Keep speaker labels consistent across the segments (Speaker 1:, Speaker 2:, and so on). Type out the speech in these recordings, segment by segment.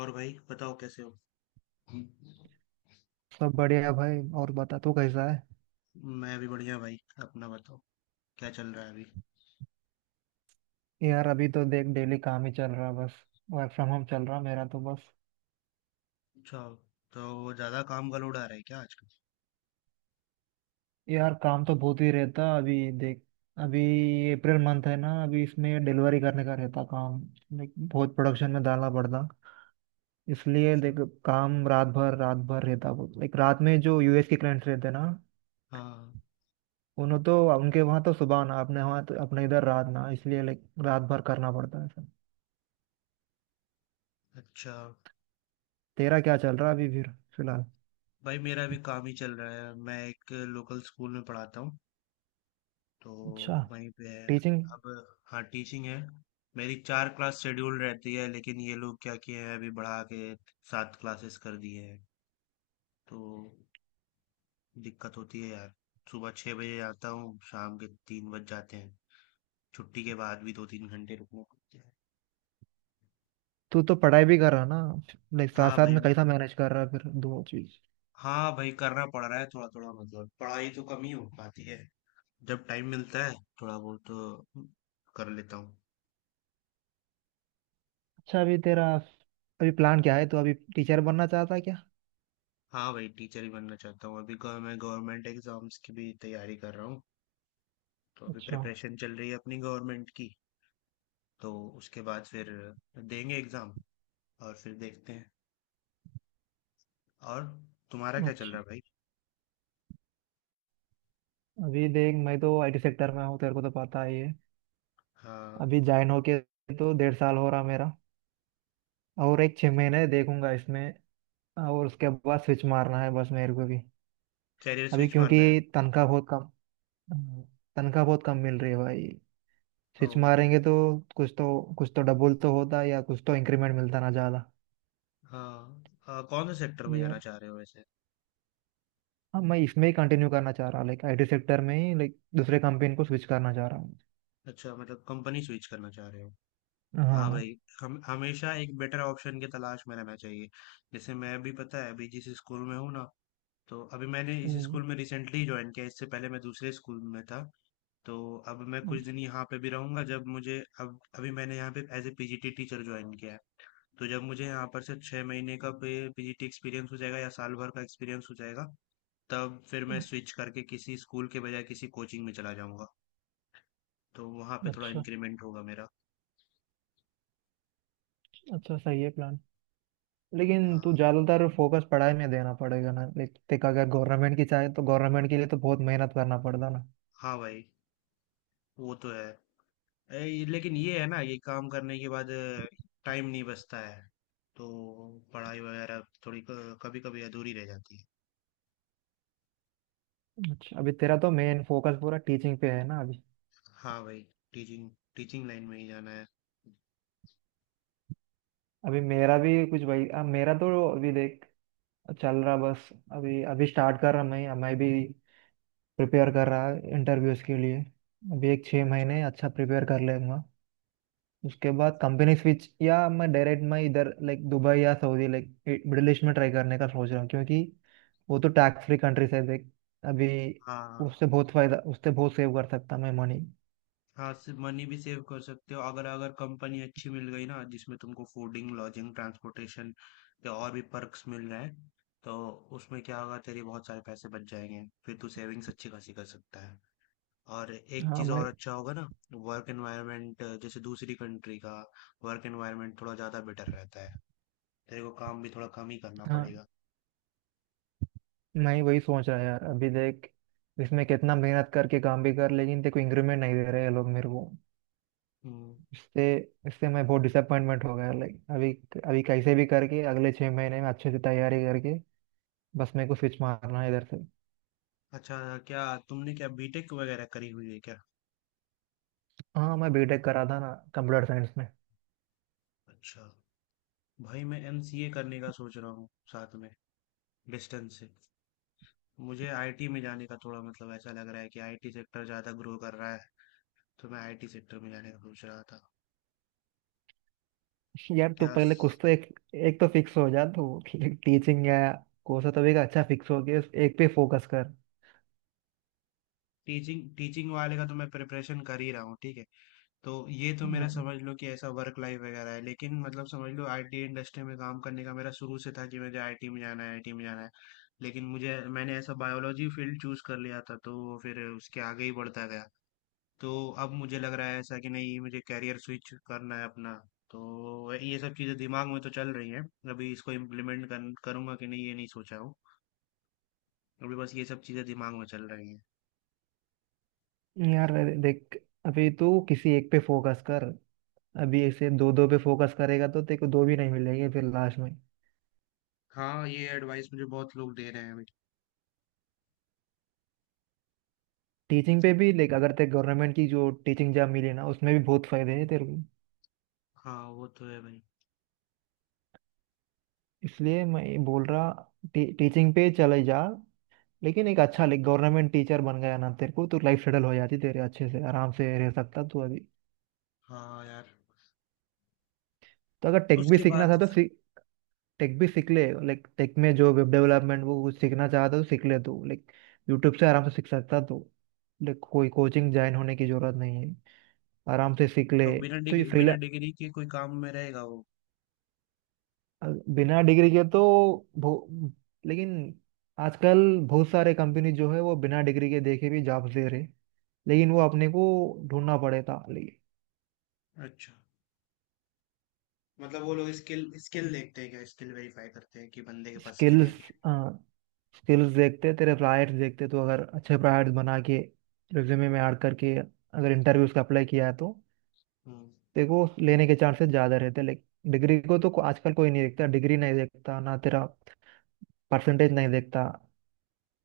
Speaker 1: और भाई बताओ कैसे हो।
Speaker 2: सब बढ़िया भाई। और बता, तू कैसा है?
Speaker 1: मैं भी बढ़िया भाई। अपना बताओ। क्या चल रहा है अभी।
Speaker 2: यार, अभी तो देख, डेली काम ही चल रहा बस। वर्क फ्रॉम होम चल रहा मेरा तो बस।
Speaker 1: अच्छा। तो ज़्यादा काम का लोड आ रहा है क्या आजकल।
Speaker 2: यार काम तो बहुत ही रहता, अभी देख। अभी अप्रैल मंथ है ना, अभी इसमें डिलीवरी करने का रहता काम। लाइक बहुत प्रोडक्शन में डालना पड़ता, इसलिए
Speaker 1: अच्छा।
Speaker 2: देख। काम रात भर रहता बहुत। लाइक रात में जो यूएस के क्लाइंट्स रहते ना,
Speaker 1: हाँ।
Speaker 2: उन्हों तो उनके वहाँ तो सुबह ना, अपने वहाँ तो अपने इधर रात ना, इसलिए लाइक रात भर करना पड़ता है सब।
Speaker 1: अच्छा।
Speaker 2: तेरा क्या चल रहा है अभी फिर, फिलहाल?
Speaker 1: भाई मेरा भी काम ही चल रहा है, मैं एक लोकल स्कूल में पढ़ाता हूँ। तो
Speaker 2: अच्छा।
Speaker 1: वहीं पे है
Speaker 2: टीचिंग।
Speaker 1: अब। हाँ, टीचिंग है। मेरी 4 क्लास शेड्यूल रहती है, लेकिन ये लोग क्या किए हैं अभी, बढ़ा के 7 क्लासेस कर दिए हैं। तो दिक्कत होती है यार। सुबह 6 बजे आता हूँ, शाम के 3 बज जाते हैं। छुट्टी के बाद भी 2-3 घंटे रुकना पड़ता है।
Speaker 2: तू तो पढ़ाई भी कर रहा है ना, लाइक साथ
Speaker 1: हाँ
Speaker 2: साथ
Speaker 1: भाई,
Speaker 2: में कैसा मैनेज कर रहा है फिर दो चीज?
Speaker 1: हाँ भाई, करना पड़ रहा है थोड़ा-थोड़ा। मतलब पढ़ाई तो कम ही हो पाती है। जब टाइम मिलता है थोड़ा बहुत तो कर लेता हूँ।
Speaker 2: अच्छा, अभी तेरा अभी प्लान क्या है? तो अभी टीचर बनना चाहता है क्या?
Speaker 1: हाँ भाई, टीचर ही बनना चाहता हूँ। अभी मैं गवर्नमेंट एग्जाम्स की भी तैयारी कर रहा हूँ। तो अभी
Speaker 2: अच्छा।
Speaker 1: प्रिपरेशन चल रही है अपनी गवर्नमेंट की। तो उसके बाद फिर देंगे एग्जाम और फिर देखते हैं। और तुम्हारा क्या चल रहा
Speaker 2: अच्छा,
Speaker 1: है भाई?
Speaker 2: अभी देख, मैं तो आईटी सेक्टर में हूँ, तेरे को तो पता ही है।
Speaker 1: हाँ,
Speaker 2: अभी ज्वाइन होके तो 1.5 साल हो रहा मेरा। और एक 6 महीने देखूंगा इसमें, और उसके बाद स्विच मारना है बस मेरे को भी।
Speaker 1: कैरियर
Speaker 2: अभी
Speaker 1: स्विच
Speaker 2: क्योंकि
Speaker 1: मारना है।
Speaker 2: तनख्वाह बहुत कम, हम्म, तनख्वाह बहुत कम मिल रही है भाई।
Speaker 1: ओ।
Speaker 2: स्विच मारेंगे तो कुछ तो डबल तो होता है, या कुछ तो इंक्रीमेंट मिलता ना ज्यादा।
Speaker 1: हाँ, कौन से सेक्टर में जाना चाह रहे हो वैसे?
Speaker 2: हाँ मैं इसमें ही कंटिन्यू करना चाह रहा, लाइक आईटी सेक्टर में ही, लाइक दूसरे कंपनी को स्विच करना चाह रहा हूँ।
Speaker 1: अच्छा, मतलब कंपनी स्विच करना चाह रहे हो। हाँ
Speaker 2: हाँ।
Speaker 1: भाई। हम हमेशा एक बेटर ऑप्शन की तलाश में रहना चाहिए। जैसे मैं भी, पता है अभी जिस स्कूल में हूँ ना, तो अभी मैंने इस
Speaker 2: हम्म।
Speaker 1: स्कूल में रिसेंटली ज्वाइन किया, इससे पहले मैं दूसरे स्कूल में था। तो अब मैं कुछ दिन यहाँ पे भी रहूंगा। जब मुझे, अब अभी मैंने यहाँ पे as a PGT teacher join किया है, तो जब मुझे यहाँ पर से 6 महीने का पीजीटी एक्सपीरियंस हो जाएगा या साल भर का एक्सपीरियंस हो जाएगा, तब फिर मैं
Speaker 2: अच्छा।
Speaker 1: स्विच करके किसी स्कूल के बजाय किसी कोचिंग में चला जाऊंगा। तो वहाँ पे थोड़ा
Speaker 2: अच्छा।
Speaker 1: इंक्रीमेंट होगा मेरा।
Speaker 2: अच्छा, सही है प्लान। लेकिन
Speaker 1: हाँ।
Speaker 2: तू ज्यादातर फोकस पढ़ाई में देना पड़ेगा ना, लाइक देख, अगर गवर्नमेंट की चाहे तो गवर्नमेंट के लिए तो बहुत मेहनत करना पड़ता ना।
Speaker 1: हाँ भाई, वो तो है। लेकिन ये है ना, ये काम करने के बाद टाइम नहीं बचता है। तो पढ़ाई वगैरह थोड़ी कभी कभी अधूरी रह जाती है।
Speaker 2: अच्छा, अभी तेरा तो मेन फोकस पूरा टीचिंग पे है ना अभी?
Speaker 1: हाँ भाई। टीचिंग टीचिंग लाइन में ही जाना है।
Speaker 2: अभी मेरा भी कुछ भाई, अब मेरा तो अभी देख चल रहा बस। अभी अभी स्टार्ट कर रहा मैं भी। प्रिपेयर कर रहा इंटरव्यूज के लिए। अभी एक छः
Speaker 1: अच्छा।
Speaker 2: महीने अच्छा प्रिपेयर कर लेगा, उसके बाद कंपनी स्विच। या मैं डायरेक्ट मैं इधर लाइक दुबई या सऊदी, लाइक मिडिल ईस्ट में ट्राई करने का सोच रहा हूँ, क्योंकि वो तो टैक्स फ्री कंट्रीज है देख अभी।
Speaker 1: हाँ।
Speaker 2: उससे बहुत फायदा, उससे बहुत सेव कर सकता मैं मनी।
Speaker 1: हाँ, सिर्फ मनी भी सेव कर सकते हो। अगर अगर कंपनी अच्छी मिल गई ना, जिसमें तुमको फूडिंग लॉजिंग ट्रांसपोर्टेशन या और भी पर्क्स मिल रहे हैं, तो उसमें क्या होगा, तेरे बहुत सारे पैसे बच जाएंगे, फिर तू सेविंग्स अच्छी खासी कर सकता है। और एक
Speaker 2: हाँ
Speaker 1: चीज़ और
Speaker 2: मैं
Speaker 1: अच्छा होगा ना, वर्क एनवायरनमेंट। जैसे दूसरी कंट्री का वर्क एनवायरनमेंट थोड़ा ज़्यादा बेटर रहता है, तेरे को काम भी थोड़ा कम ही करना
Speaker 2: हाँ
Speaker 1: पड़ेगा।
Speaker 2: मैं वही सोच रहा यार, अभी देख। इसमें कितना मेहनत करके काम भी कर, लेकिन देखो इंक्रीमेंट नहीं दे रहे ये लोग मेरे को।
Speaker 1: हम्म।
Speaker 2: इससे इससे मैं बहुत डिसअपॉइंटमेंट हो गया लाइक अभी। अभी कैसे भी करके अगले 6 महीने में अच्छे से तैयारी करके, बस मेरे को स्विच मारना है इधर से।
Speaker 1: अच्छा। क्या, तुमने क्या बीटेक वगैरह करी हुई है क्या?
Speaker 2: हाँ मैं बीटेक करा था ना, कंप्यूटर साइंस में।
Speaker 1: अच्छा। भाई मैं एमसीए करने का सोच रहा हूँ साथ में, डिस्टेंस से। मुझे आईटी में जाने का, थोड़ा मतलब ऐसा लग रहा है कि आईटी सेक्टर ज़्यादा ग्रो कर रहा है। तो मैं आईटी सेक्टर में जाने का सोच रहा था।
Speaker 2: यार तू
Speaker 1: क्या।
Speaker 2: पहले कुछ तो एक, एक तो फिक्स हो जा। तो टीचिंग या कोर्स है तभी का अच्छा, फिक्स हो गया एक पे फोकस कर।
Speaker 1: टीचिंग टीचिंग वाले का तो मैं प्रिपरेशन कर ही रहा हूँ, ठीक है। तो ये तो मेरा
Speaker 2: हाँ।
Speaker 1: समझ लो कि ऐसा वर्क लाइफ वगैरह है। लेकिन मतलब समझ लो, आईटी इंडस्ट्री में काम करने का मेरा शुरू से था कि मुझे आईटी में जाना है, आईटी में जाना है। लेकिन मुझे मैंने ऐसा बायोलॉजी फील्ड चूज कर लिया था, तो फिर उसके आगे ही बढ़ता गया। तो अब मुझे लग रहा है ऐसा कि नहीं, मुझे कैरियर स्विच करना है अपना। तो ये सब चीज़ें दिमाग में तो चल रही हैं। अभी इसको इम्प्लीमेंट करूंगा कि नहीं ये नहीं सोचा हूँ। अभी बस ये सब चीज़ें दिमाग में चल रही हैं।
Speaker 2: यार अरे देख, अभी तू किसी एक पे फोकस कर। अभी ऐसे दो दो पे फोकस करेगा तो तेरे को दो भी नहीं मिलेंगे फिर लास्ट में।
Speaker 1: हाँ, ये एडवाइस मुझे बहुत लोग दे रहे हैं अभी।
Speaker 2: टीचिंग पे भी देख, अगर तेरे गवर्नमेंट की जो टीचिंग जॉब मिली ना, उसमें भी बहुत फायदे हैं तेरे को।
Speaker 1: हाँ वो तो है भाई।
Speaker 2: इसलिए मैं ये बोल रहा, टीचिंग पे चले जा। लेकिन एक अच्छा गवर्नमेंट टीचर बन गया ना तेरे को, तो लाइफ सेटल हो जाती तेरे, अच्छे से आराम से रह सकता तू अभी।
Speaker 1: हाँ यार।
Speaker 2: तो अगर टेक भी
Speaker 1: उसके
Speaker 2: सीखना था
Speaker 1: बाद।
Speaker 2: तो सीख। टेक भी सीख ले, लाइक टेक में जो वेब डेवलपमेंट, वो कुछ सीखना चाहता तो सीख ले तू। लाइक यूट्यूब से आराम से सीख सकता तू। लाइक कोई कोचिंग ज्वाइन होने की जरूरत नहीं है, आराम से सीख ले।
Speaker 1: तो बिना
Speaker 2: तो ये
Speaker 1: डिग्री बिना
Speaker 2: फ्रीला,
Speaker 1: डिग्री के कोई काम में रहेगा वो?
Speaker 2: बिना डिग्री के तो बहु-, लेकिन आजकल बहुत सारे कंपनी जो है वो बिना डिग्री के देखे भी जॉब्स दे रहे, लेकिन वो अपने को ढूंढना पड़ेगा।
Speaker 1: अच्छा। मतलब वो लोग स्किल स्किल देखते हैं क्या, स्किल वेरीफाई करते हैं कि बंदे के पास स्किल है
Speaker 2: स्किल्स
Speaker 1: क्या?
Speaker 2: स्किल्स देखते, तेरे प्रायर्स देखते। तो अगर अच्छे प्रायर्स बना के रिज्यूमे में ऐड करके अगर इंटरव्यूज का अप्लाई किया है तो
Speaker 1: हम्म।
Speaker 2: देखो लेने के चांसेस ज़्यादा रहते हैं। लेकिन डिग्री को तो आजकल कोई नहीं देखता, डिग्री नहीं देखता ना तेरा, परसेंटेज नहीं देखता।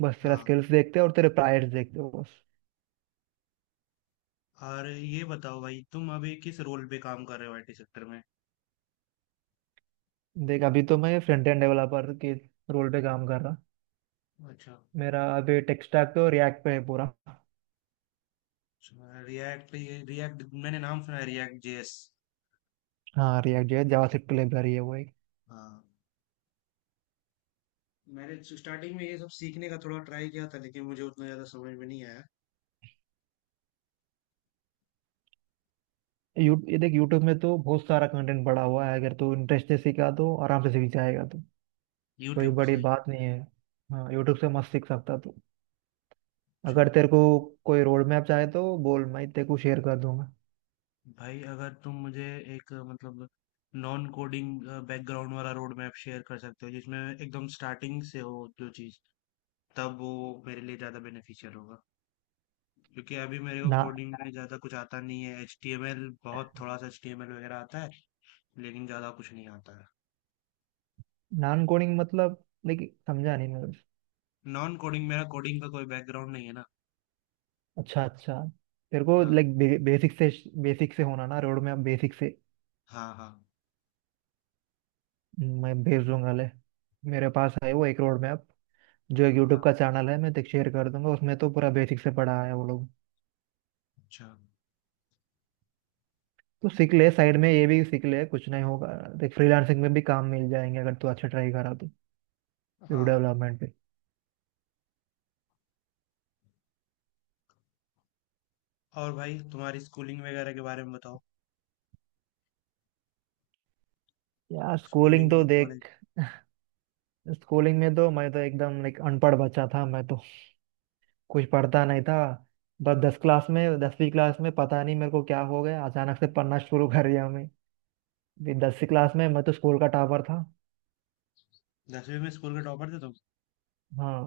Speaker 2: बस तेरा
Speaker 1: हाँ।
Speaker 2: स्किल्स देखते हैं और तेरे प्रायर्स देखते हो बस।
Speaker 1: और ये बताओ भाई, तुम अभी किस रोल पे काम कर रहे हो आईटी सेक्टर में?
Speaker 2: देख अभी तो मैं फ्रंट एंड डेवलपर के रोल पे काम कर रहा।
Speaker 1: अच्छा।
Speaker 2: मेरा अभी टेक स्टैक तो रिएक्ट पे है पूरा।
Speaker 1: रिएक्ट पे, ये रिएक्ट मैंने नाम सुना है, रिएक्ट जेएस।
Speaker 2: हाँ, रिएक्ट जो है जावास्क्रिप्ट लाइब्रेरी है वो।
Speaker 1: हाँ, मैंने स्टार्टिंग में ये सब सीखने का थोड़ा ट्राई किया था, लेकिन मुझे उतना ज्यादा समझ में नहीं आया।
Speaker 2: ये देख यूट्यूब में तो बहुत सारा कंटेंट पड़ा हुआ है, अगर तू इंटरेस्ट से सीखा तो आराम से सीख जाएगा तू, कोई
Speaker 1: यूट्यूब
Speaker 2: बड़ी
Speaker 1: से।
Speaker 2: बात नहीं है। हाँ, यूट्यूब से मस्त सीख सकता तू।
Speaker 1: अच्छा।
Speaker 2: अगर तेरे को कोई रोड मैप चाहे तो बोल, मैं तेरे को शेयर कर दूंगा।
Speaker 1: भाई अगर तुम मुझे एक मतलब नॉन कोडिंग बैकग्राउंड वाला रोड मैप शेयर कर सकते हो जिसमें एकदम स्टार्टिंग से हो जो चीज़, तब वो मेरे लिए ज़्यादा बेनिफिशियल होगा। क्योंकि अभी मेरे को
Speaker 2: ना,
Speaker 1: कोडिंग में ज़्यादा कुछ आता नहीं है। एचटीएमएल, बहुत थोड़ा सा एचटीएमएल वगैरह आता है, लेकिन ज़्यादा कुछ नहीं आता है।
Speaker 2: नॉन कोडिंग मतलब, लाइक, समझा नहीं मैं।
Speaker 1: नॉन कोडिंग, मेरा कोडिंग का कोई बैकग्राउंड नहीं है ना।
Speaker 2: अच्छा अच्छा, तेरे को
Speaker 1: हाँ।
Speaker 2: लाइक बेसिक से, बेसिक से होना ना रोड मैप, बेसिक से
Speaker 1: हाँ। हाँ।
Speaker 2: मैं भेज दूंगा ले, मेरे पास है वो एक रोड मैप। जो एक यूट्यूब
Speaker 1: हाँ।
Speaker 2: का चैनल है मैं तेरे शेयर कर दूंगा, उसमें तो पूरा बेसिक से पढ़ा है वो लोग।
Speaker 1: अच्छा।
Speaker 2: तो सीख ले साइड में ये भी सीख ले, कुछ नहीं होगा। देख फ्रीलांसिंग में भी काम मिल जाएंगे अगर तू अच्छा ट्राई करा तो, वेब
Speaker 1: हाँ।
Speaker 2: डेवलपमेंट पे।
Speaker 1: और भाई तुम्हारी स्कूलिंग वगैरह के बारे में बताओ।
Speaker 2: यार स्कूलिंग
Speaker 1: स्कूलिंग
Speaker 2: तो
Speaker 1: और कॉलेज।
Speaker 2: देख, स्कूलिंग में तो मैं तो एकदम लाइक अनपढ़ बच्चा था मैं तो, कुछ पढ़ता नहीं था बस। 10 क्लास में 10वीं क्लास में पता नहीं मेरे को क्या हो गया, अचानक से पढ़ना शुरू कर दिया मैं भी। 10वीं क्लास में मैं तो स्कूल का टॉपर था।
Speaker 1: 10वीं में स्कूल के टॉपर थे तुम?
Speaker 2: हाँ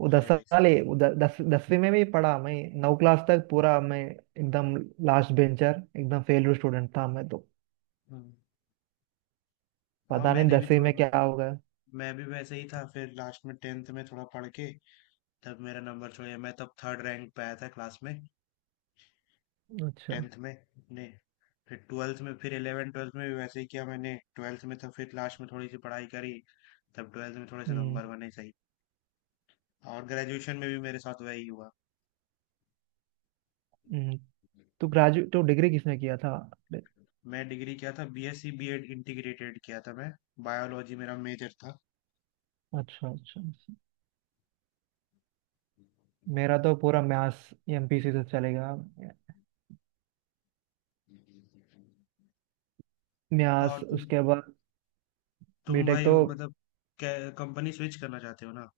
Speaker 2: वो दस
Speaker 1: अरे भाई
Speaker 2: साल ही
Speaker 1: सही।
Speaker 2: वो 10 10वीं में भी पढ़ा मैं। 9 क्लास तक पूरा मैं एकदम लास्ट बेंचर, एकदम फेल स्टूडेंट था मैं तो,
Speaker 1: हाँ
Speaker 2: पता नहीं
Speaker 1: मैंने भी
Speaker 2: 10वीं
Speaker 1: थोड़ा,
Speaker 2: में क्या
Speaker 1: मतलब
Speaker 2: होगा।
Speaker 1: मैं भी वैसे ही था। फिर लास्ट में 10th में थोड़ा पढ़ के, तब मेरा नंबर थोड़ा, मैं तब थर्ड रैंक पे आया था क्लास में,
Speaker 2: अच्छा।
Speaker 1: 10th में। ने, फिर 12th में, फिर 11 12th में भी वैसे ही किया मैंने। 12th में तो फिर लास्ट में थोड़ी सी पढ़ाई करी, तब 12th में थोड़े से
Speaker 2: हम्म।
Speaker 1: नंबर बने सही। और ग्रेजुएशन में भी मेरे साथ वही हुआ।
Speaker 2: हम्म तो ग्रेजुएट तो डिग्री किसने किया था?
Speaker 1: मैं डिग्री किया था, बीएससी बीएड इंटीग्रेटेड किया था मैं, बायोलॉजी मेरा मेजर था।
Speaker 2: अच्छा अच्छा। अच्छा। मेरा तो पूरा म्यास एमपीसी से चलेगा।
Speaker 1: और
Speaker 2: म्यास
Speaker 1: तुम
Speaker 2: उसके बाद
Speaker 1: तुम
Speaker 2: बीटेक
Speaker 1: भाई
Speaker 2: तो।
Speaker 1: वो मतलब कंपनी स्विच करना चाहते हो ना?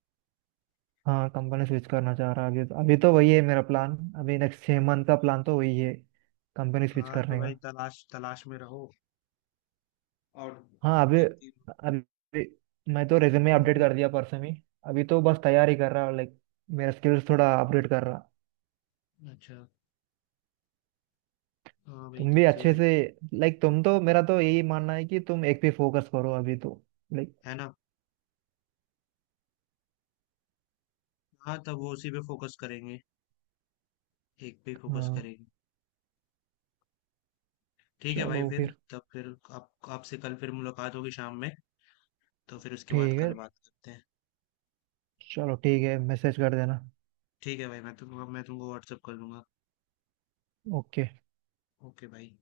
Speaker 2: हाँ कंपनी स्विच करना चाह रहा है अभी तो, अभी तो वही है मेरा प्लान। अभी नेक्स्ट छः
Speaker 1: हाँ
Speaker 2: मंथ
Speaker 1: तो
Speaker 2: का
Speaker 1: भाई,
Speaker 2: प्लान तो वही है, कंपनी स्विच
Speaker 1: हाँ तो
Speaker 2: करने
Speaker 1: भाई,
Speaker 2: का।
Speaker 1: तलाश तलाश में रहो और
Speaker 2: हाँ, अभी
Speaker 1: देखते
Speaker 2: अभी मैं तो रेज्यूमे अपडेट
Speaker 1: रहो।
Speaker 2: कर दिया परसों ही। अभी तो बस तैयारी कर रहा हूँ, लाइक मेरा स्किल्स थोड़ा अपडेट कर रहा।
Speaker 1: अच्छा। हाँ भाई,
Speaker 2: तुम भी
Speaker 1: तब तो
Speaker 2: अच्छे
Speaker 1: यार,
Speaker 2: से लाइक, तुम तो, मेरा तो यही मानना है कि तुम एक पे फोकस करो अभी तो, लाइक।
Speaker 1: है ना। हाँ, तब वो उसी पे फोकस करेंगे, एक पे फोकस
Speaker 2: हाँ।
Speaker 1: करेंगे। ठीक है भाई,
Speaker 2: चलो
Speaker 1: फिर
Speaker 2: फिर
Speaker 1: तब फिर, आप आपसे कल फिर मुलाकात होगी शाम में, तो फिर उसके बाद
Speaker 2: ठीक
Speaker 1: कल
Speaker 2: है,
Speaker 1: बात करते हैं।
Speaker 2: चलो ठीक है, मैसेज कर देना।
Speaker 1: ठीक है भाई, मैं तुमको व्हाट्सअप कर दूंगा।
Speaker 2: ओके।
Speaker 1: ओके भाई।